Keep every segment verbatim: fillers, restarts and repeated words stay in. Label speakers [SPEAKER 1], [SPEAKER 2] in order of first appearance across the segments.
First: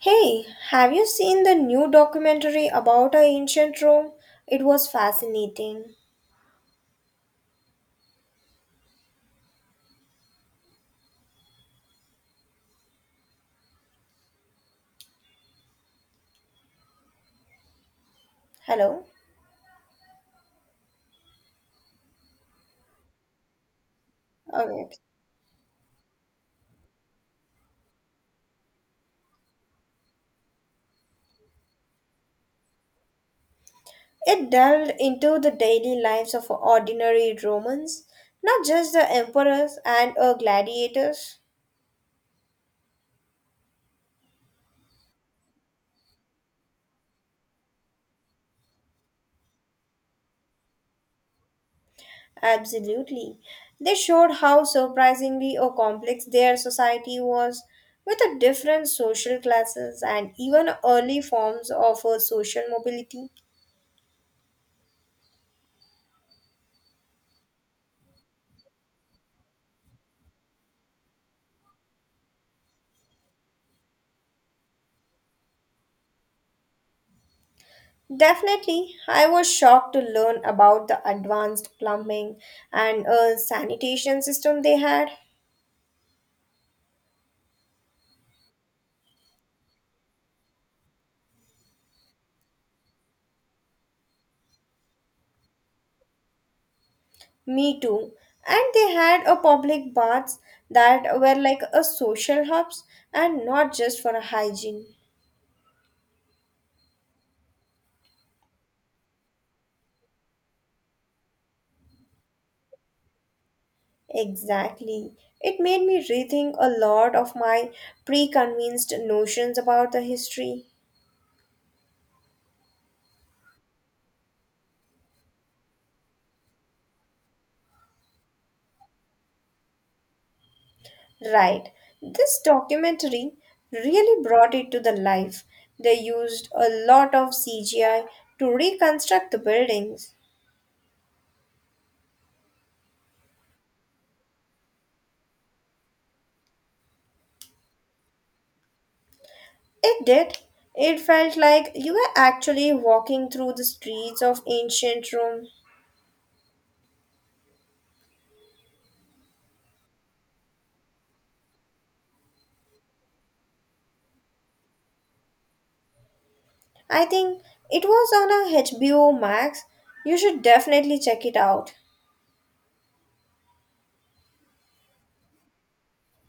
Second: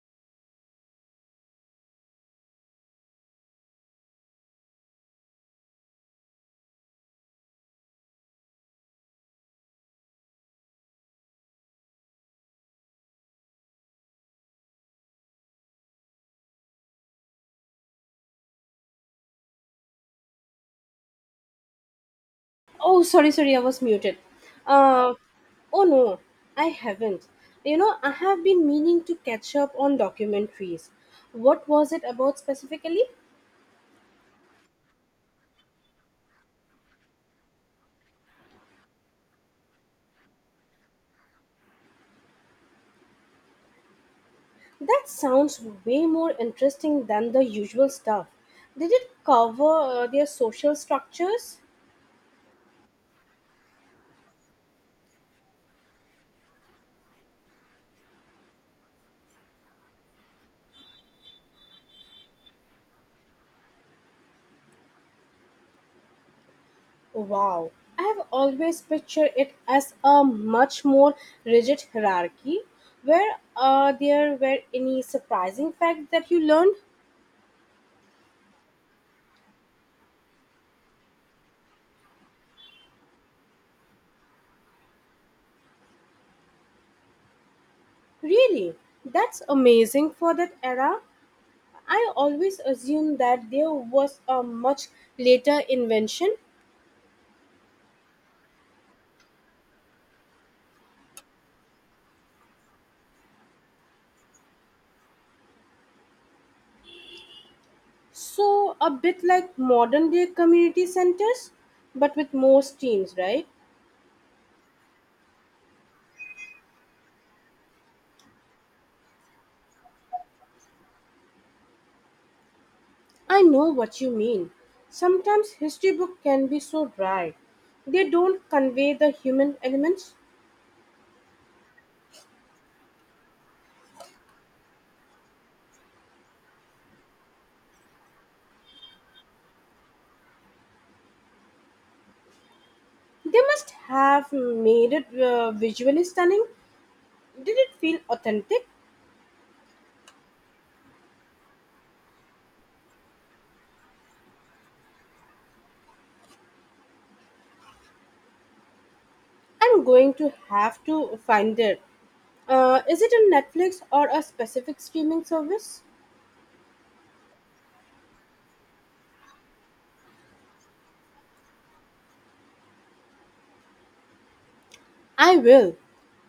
[SPEAKER 1] Hey, have you seen the new documentary about our ancient Rome? It was fascinating. Hello?
[SPEAKER 2] Oh, sorry, sorry, I was muted.
[SPEAKER 1] Okay.
[SPEAKER 2] Uh, oh no, I haven't. You know, I have been meaning to catch up on documentaries. What was it about specifically?
[SPEAKER 1] It delved into the daily lives of ordinary Romans, not just the emperors and uh, gladiators.
[SPEAKER 2] That sounds way more interesting than the usual stuff. Did it cover uh, their social structures?
[SPEAKER 1] Absolutely. They showed how surprisingly or complex their society was, with the different social classes and even early forms of uh, social mobility.
[SPEAKER 2] Wow, I have always pictured it as a much more rigid hierarchy. Were uh, there were any surprising facts that you learned?
[SPEAKER 1] Definitely, I was shocked to learn about the advanced plumbing and uh, sanitation system they had.
[SPEAKER 2] Really? That's amazing for that era. I always assumed that there was a much later invention,
[SPEAKER 1] Me too. And they had a public baths that were like a social hubs and not just for a hygiene.
[SPEAKER 2] so a bit like modern day community centers, but with more teams, right?
[SPEAKER 1] Exactly. It made me rethink a lot of my preconceived notions about the history.
[SPEAKER 2] I know what you mean. Sometimes history book can be so dry. They don't convey the human elements.
[SPEAKER 1] Right. This documentary really brought it to the life. They used a lot of C G I to reconstruct the buildings.
[SPEAKER 2] They must have made it uh, visually stunning. Did it feel authentic?
[SPEAKER 1] It did. It felt like you were actually walking through the streets of ancient Rome.
[SPEAKER 2] I'm going to have to find it. Uh, is it on Netflix or a specific streaming service?
[SPEAKER 1] I think it was on a H B O Max. You should definitely check it out.
[SPEAKER 2] I will.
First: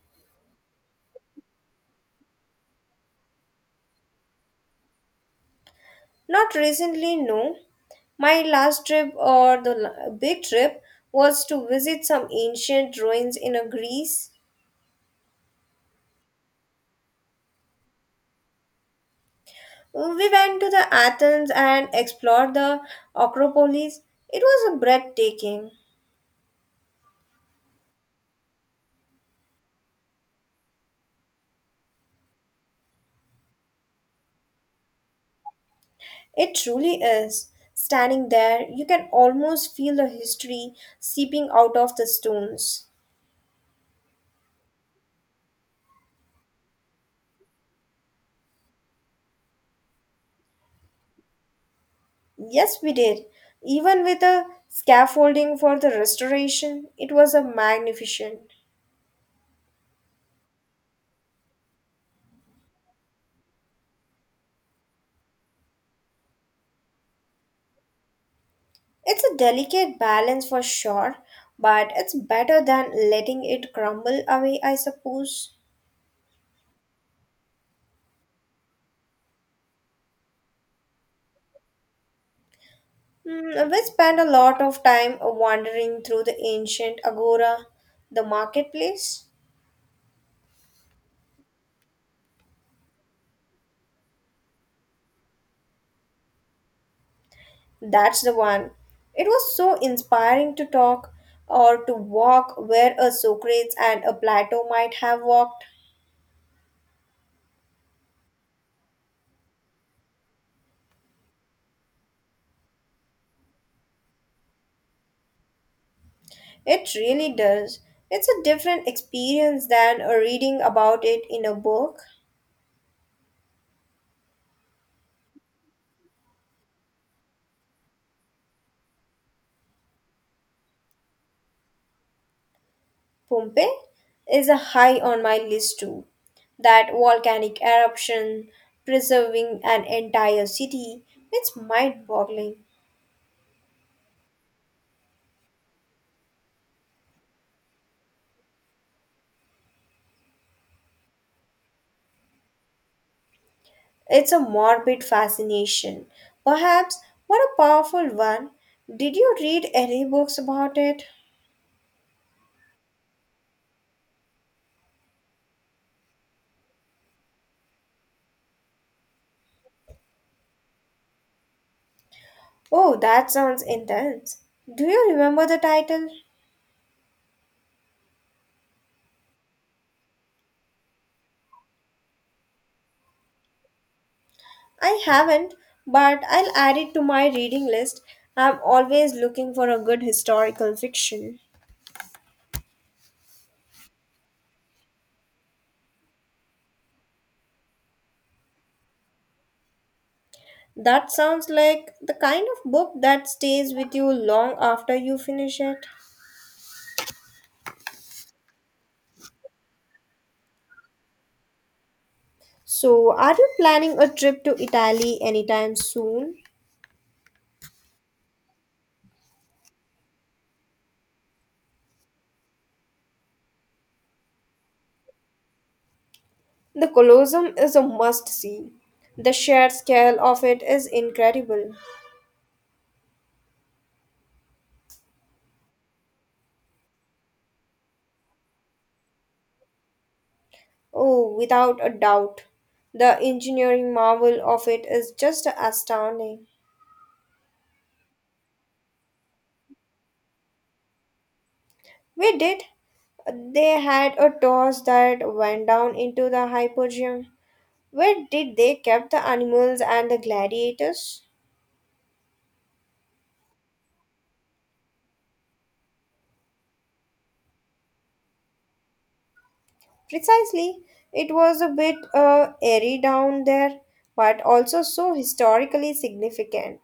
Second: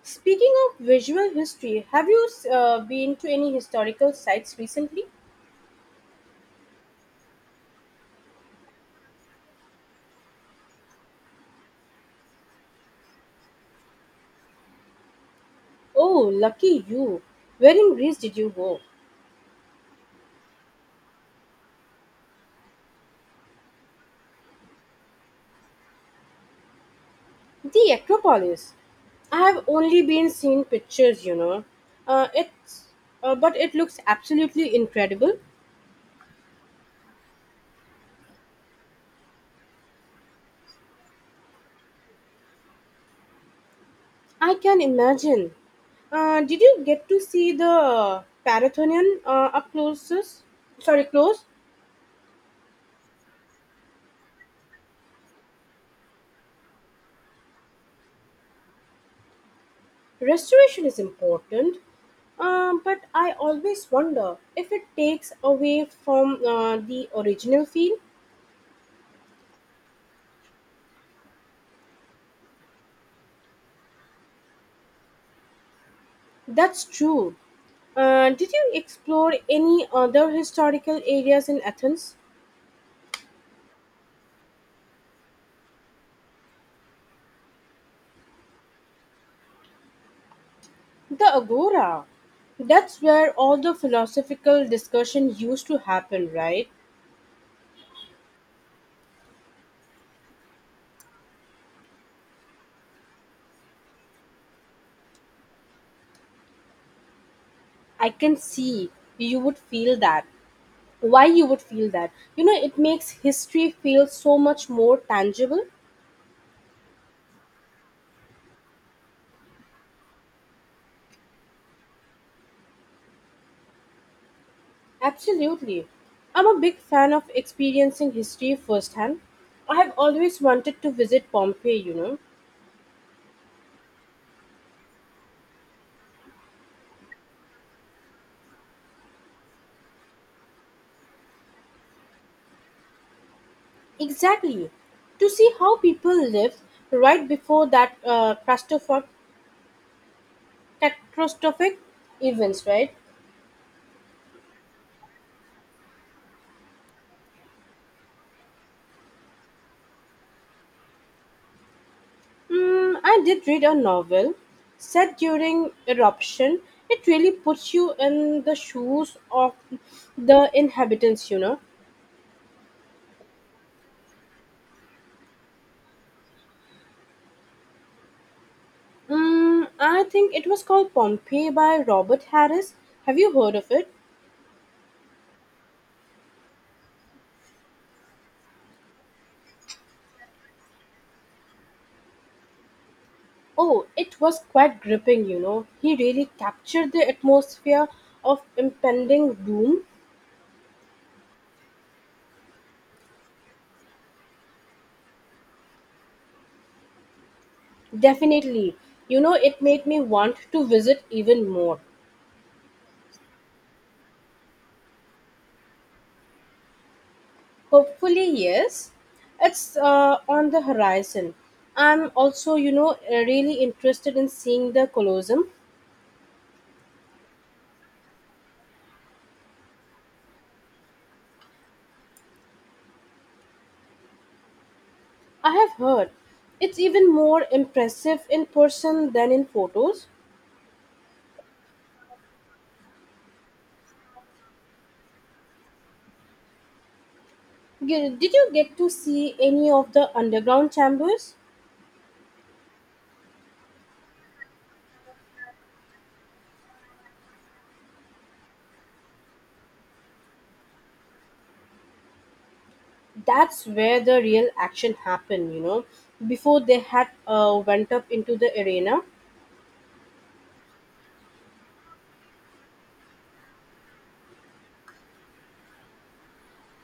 [SPEAKER 2] Speaking of visual history, have you uh, been to any historical sites recently?
[SPEAKER 1] Not recently, no. My last trip or the l- big trip was to visit some ancient ruins in a Greece.
[SPEAKER 2] Oh, lucky you. Where in Greece did you go?
[SPEAKER 1] We went to the Athens and explored the Acropolis. It was breathtaking.
[SPEAKER 2] The Acropolis. I have only been seeing pictures, you know. Uh, it's, uh, but it looks absolutely incredible.
[SPEAKER 1] It truly is. Standing there, you can almost feel the history seeping out of the stones.
[SPEAKER 2] I can imagine. Uh, did you get to see the Parathonian uh, up close? Sorry, close.
[SPEAKER 1] Yes, we did. Even with the scaffolding for the restoration, it was a magnificent.
[SPEAKER 2] Restoration is important, um, but I always wonder if it takes away from uh, the original feel.
[SPEAKER 1] It's a delicate balance for sure, but it's better than letting it crumble away, I suppose.
[SPEAKER 2] That's true. Uh, did you explore any other historical areas in Athens?
[SPEAKER 1] Mm, we spent a lot of time wandering through the ancient agora, the marketplace.
[SPEAKER 2] The Agora. That's where all the philosophical discussion used to happen, right?
[SPEAKER 1] That's the one. It was so inspiring to talk or to walk where a Socrates and a Plato might have walked.
[SPEAKER 2] I can see you would feel that. Why you would feel that, you know, it makes history feel so much more tangible.
[SPEAKER 1] It really does. It's a different experience than uh, reading about it in a book.
[SPEAKER 2] Absolutely. I'm a big fan of experiencing history firsthand. I have always wanted to visit Pompeii, you know.
[SPEAKER 1] Pompeii is a high on my list too. That volcanic eruption, preserving an entire city, it's mind boggling.
[SPEAKER 2] Exactly. To see how people lived right before that uh, catastrophic catastrophic events, right?
[SPEAKER 1] It's a morbid fascination, perhaps, what a powerful one. Did you read any books about it?
[SPEAKER 2] mm, I did read a novel set during eruption. It really puts you in the shoes of the inhabitants, you know.
[SPEAKER 1] Oh, that sounds intense. Do you remember the title?
[SPEAKER 2] Mm, I think it was called Pompeii by Robert Harris. Have you heard of it?
[SPEAKER 1] I haven't, but I'll add it to my reading list. I'm always looking for a good historical fiction.
[SPEAKER 2] Oh, it was quite gripping, you know. He really captured the atmosphere of impending doom.
[SPEAKER 1] That sounds like the kind of book that stays with you long after you finish it.
[SPEAKER 2] Definitely. You know, it made me want to visit even more.
[SPEAKER 1] So, are you planning a trip to Italy anytime soon?
[SPEAKER 2] Hopefully, yes. It's uh, on the horizon. I'm also, you know, uh, really interested in seeing the Colosseum.
[SPEAKER 1] The Colosseum is a must see. The sheer scale of it is incredible.
[SPEAKER 2] I have heard it's even more impressive in person than in photos.
[SPEAKER 1] Oh, without a doubt. The engineering marvel of it is just astounding.
[SPEAKER 2] Did did you get to see any of the underground chambers?
[SPEAKER 1] We did. They had a torch that went down into the hypogeum. Where did they keep the animals and the gladiators?
[SPEAKER 2] That's where the real action happened, you know, before they had uh, went up into the arena.
[SPEAKER 1] Precisely. It was a bit uh, airy down there, but also so historically significant.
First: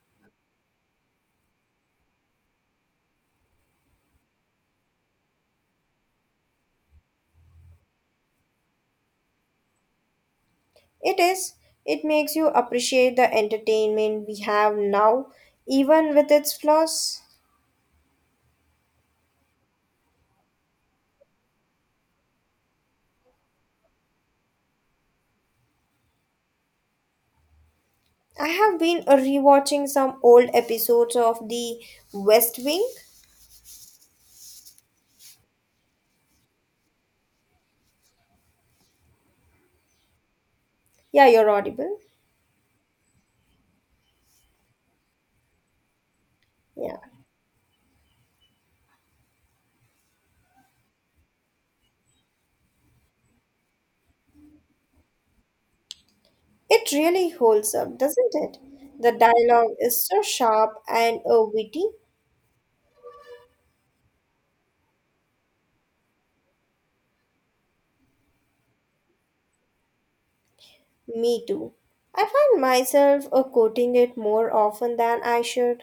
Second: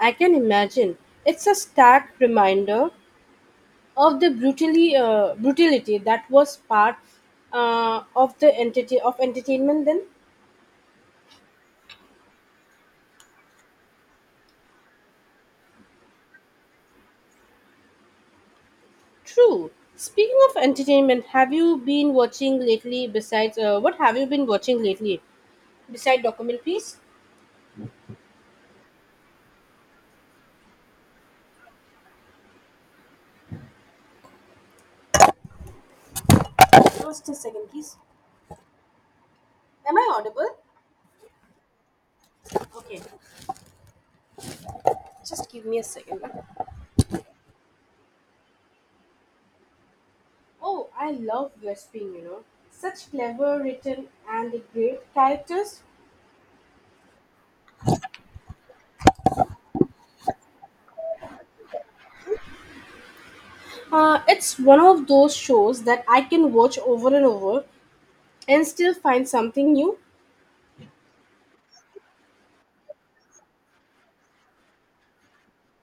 [SPEAKER 2] I can imagine. It's a stark reminder of the brutally uh, brutality that was part uh, of the entity of entertainment then.
[SPEAKER 1] It is. It makes you appreciate the entertainment we have now, even with its flaws.
[SPEAKER 2] True. Speaking of entertainment, have you been watching lately besides uh, what have you been watching lately? Beside documentaries?
[SPEAKER 1] I have been uh, rewatching some old episodes of The West Wing.
[SPEAKER 2] Just a second, please. Am I audible?
[SPEAKER 1] Yeah, you're audible.
[SPEAKER 2] Okay. Just give me a second.
[SPEAKER 1] Yeah.
[SPEAKER 2] Oh, I love Vespin, you know. Such clever written and great characters.
[SPEAKER 1] It really holds up, doesn't it? The dialogue is so sharp and uh, witty.
[SPEAKER 2] Uh, it's one of those shows that I can watch over and over and still find something new.
[SPEAKER 1] Me too. I find myself uh, quoting it more often than I should.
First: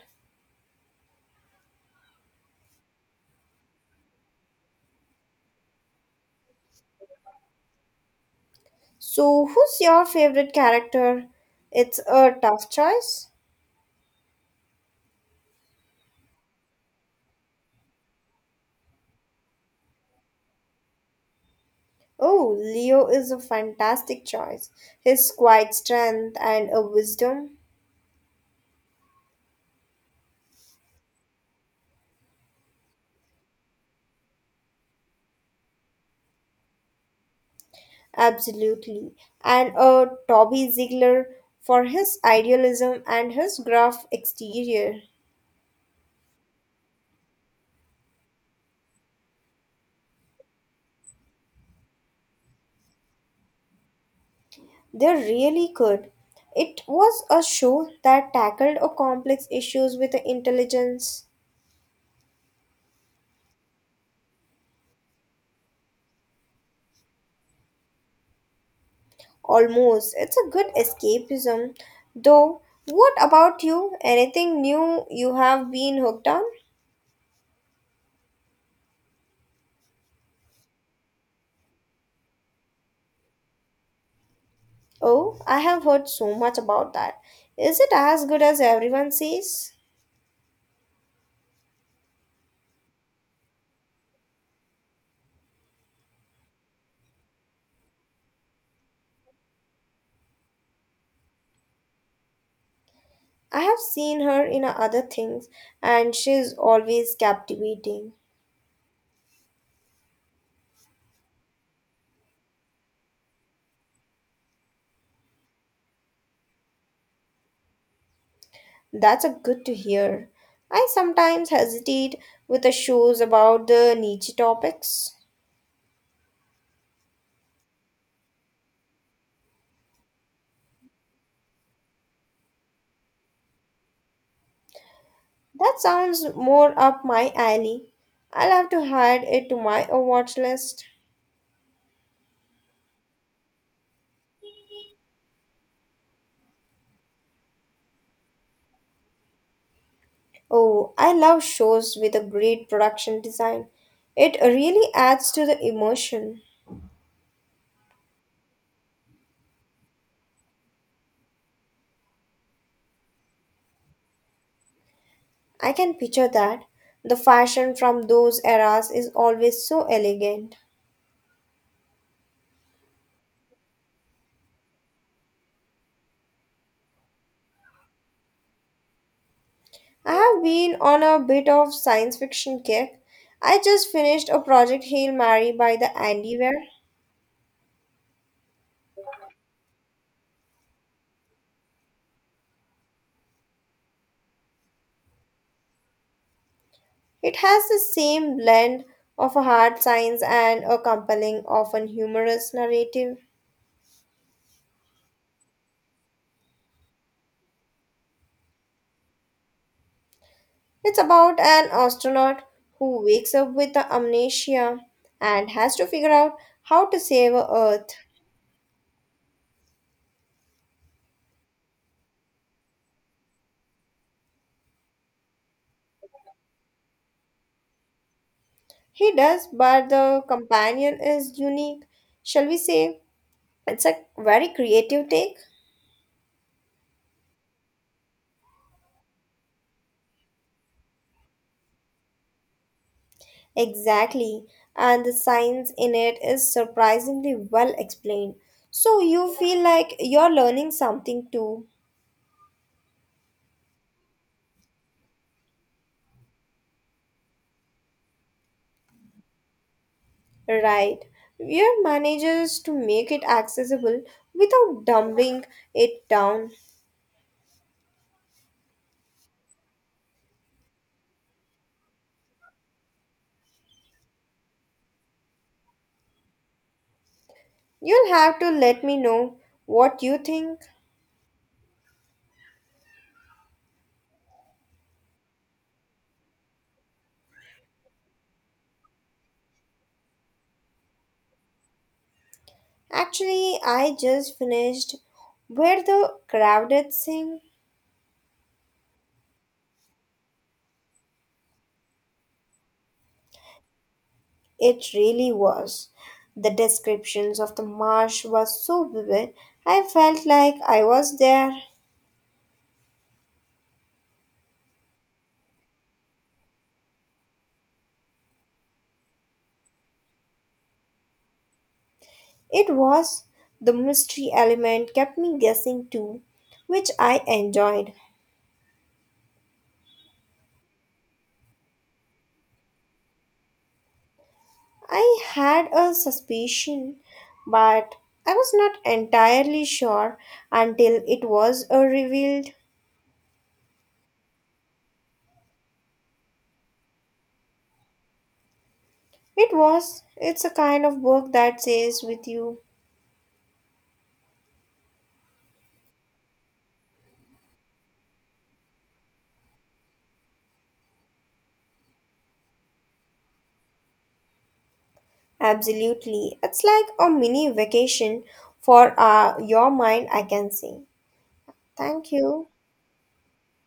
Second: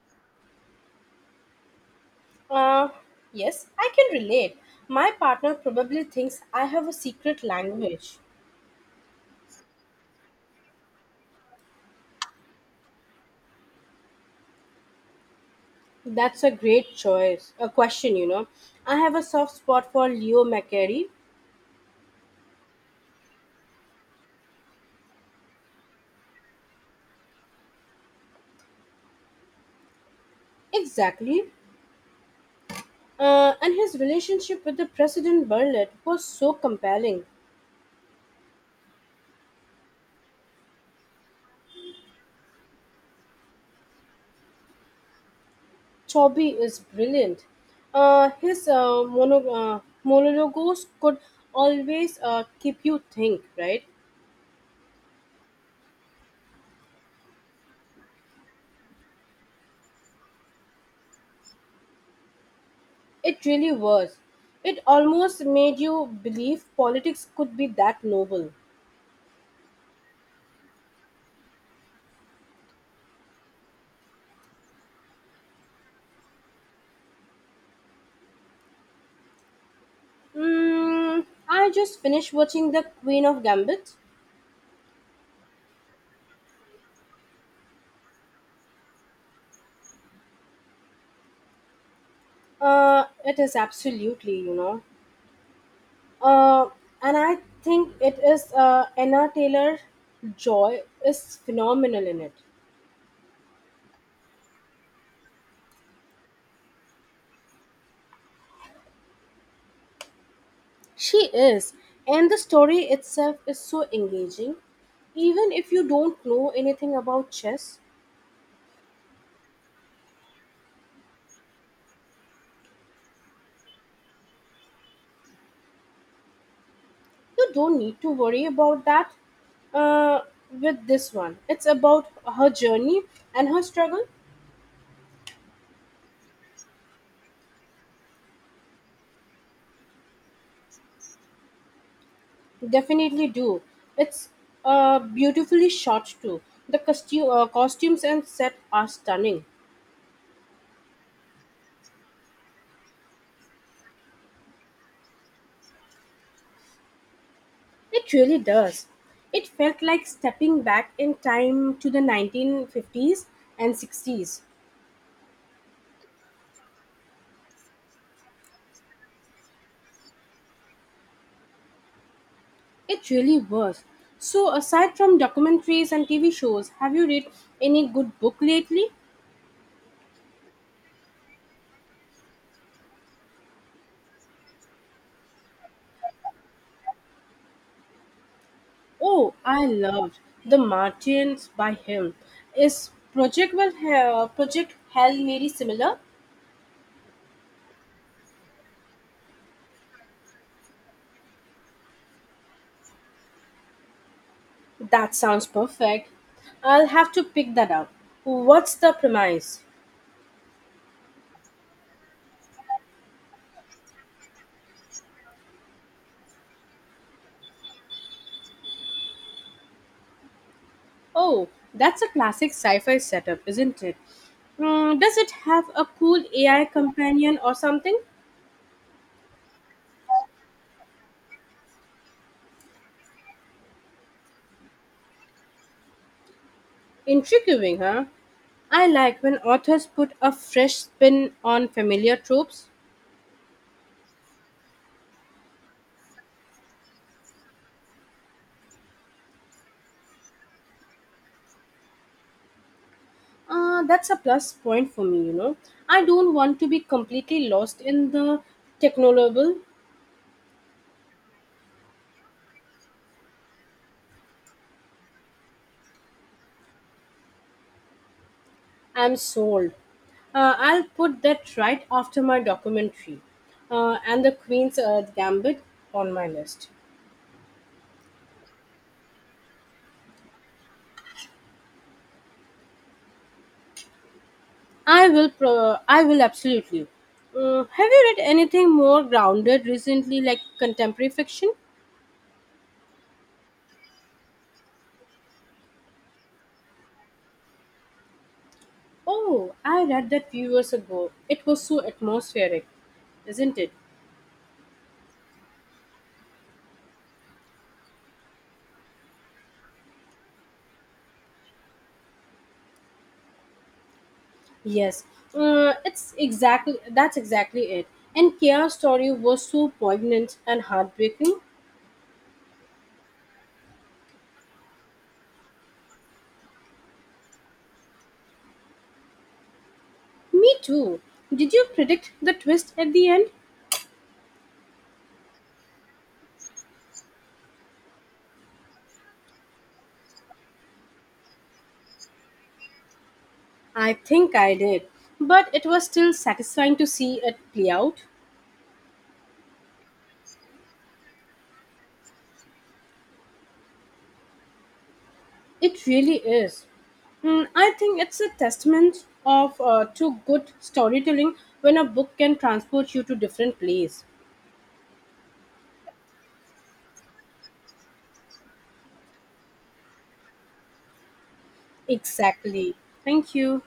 [SPEAKER 2] Uh, yes, I can relate. My partner probably thinks I have a secret language.
[SPEAKER 1] So, who's your favorite character? It's a tough choice.
[SPEAKER 2] That's a great choice. A question, you know. I have a soft spot for Leo McCarey.
[SPEAKER 1] Oh, Leo is a fantastic choice. His quiet strength and a wisdom,
[SPEAKER 2] Exactly. Uh, and his relationship with the President Bartlett was so compelling.
[SPEAKER 1] absolutely. And a Toby Ziegler for his idealism and his gruff exterior.
[SPEAKER 2] Chobby is brilliant. Uh, his uh, mono, uh, monologues could always uh, keep you think, right?
[SPEAKER 1] They're really good. It was a show that tackled a complex issues with the intelligence.
[SPEAKER 2] It really was. It almost made you believe politics could be that noble.
[SPEAKER 1] Almost. It's a good escapism. Though, what about you? Anything new you have been hooked on?
[SPEAKER 2] Mm, I just finished watching The Queen of Gambit.
[SPEAKER 1] Oh, I have heard so much about that. Is it as good as everyone says?
[SPEAKER 2] Uh, it is absolutely, you know. uh, and I think it is uh, Anna Taylor Joy is phenomenal in it.
[SPEAKER 1] I have seen her in other things and she's always captivating.
[SPEAKER 2] She is, and the story itself is so engaging. Even if you don't know anything about chess,
[SPEAKER 1] That's a good to hear. I sometimes hesitate with the shows about the niche topics.
[SPEAKER 2] you don't need to worry about that. Uh, with this one, it's about her journey and her struggle.
[SPEAKER 1] That sounds more up my alley. I'll have to add it to my uh, watch list.
[SPEAKER 2] Definitely do. It's uh, beautifully shot too. The costume, uh, costumes and set are stunning.
[SPEAKER 1] Oh, I love shows with a great production design. It really adds to the emotion.
[SPEAKER 2] It really does. It felt like stepping back in time to the nineteen fifties and sixties.
[SPEAKER 1] I can picture that. The fashion from those eras is always so elegant.
[SPEAKER 2] It really was. So, aside from documentaries and T V shows, have you read any good book lately?
[SPEAKER 1] I have been on a bit of science fiction kick. I just finished a project Hail Mary by the Andy Weir.
[SPEAKER 2] Oh, I loved The Martians by him. Is Project well, uh, Project Hail Mary similar?
[SPEAKER 1] It has the same blend of a hard science and a compelling, often humorous narrative.
[SPEAKER 2] That sounds perfect. I'll have to pick that up. What's the premise?
[SPEAKER 1] It's about an astronaut who wakes up with a amnesia and has to figure out how to save Earth.
[SPEAKER 2] Oh, that's a classic sci fi setup, isn't it? Mm, does it have a cool A I companion or something?
[SPEAKER 1] He does, but the companion is unique, shall we say, It's a very creative take.
[SPEAKER 2] Intriguing, huh? I like when authors put a fresh spin on familiar tropes.
[SPEAKER 1] Exactly. And the science in it is surprisingly well explained. So you feel like you're learning something too,
[SPEAKER 2] Uh, that's a plus point for me, you know. I don't want to be completely lost in the technoloble.
[SPEAKER 1] right? Your manages to make it accessible without dumbing it down.
[SPEAKER 2] I'm sold. Uh, I'll put that right after my documentary uh, and the Queen's uh, Gambit on my list.
[SPEAKER 1] You'll have to let me know what you think.
[SPEAKER 2] I will pro- I will absolutely. Mm, have you read anything more grounded recently, like contemporary fiction?
[SPEAKER 1] Actually, I just finished Where the Crowded Sing
[SPEAKER 2] Oh, I read that few years ago. It was so atmospheric, isn't it?
[SPEAKER 1] It really was. The descriptions of the marsh were so vivid. I felt like I was there.
[SPEAKER 2] Yes. Uh, it's exactly That's exactly it. And Kia's story was so poignant and heartbreaking.
[SPEAKER 1] It was. The mystery element kept me guessing too, which I enjoyed.
[SPEAKER 2] Me too. Did you predict the twist at the end?
[SPEAKER 1] I had a suspicion, but I was not entirely sure until it was uh, revealed.
[SPEAKER 2] I think I did. But it was still satisfying to see it play out.
[SPEAKER 1] It was. It's a kind of book that stays with you.
[SPEAKER 2] It really is. Mm, I think it's a testament of uh, to good storytelling when a book can transport you to different place.
[SPEAKER 1] Absolutely. It's like a mini vacation for uh, your mind, I can say. Thank you.
[SPEAKER 2] Exactly. Thank you.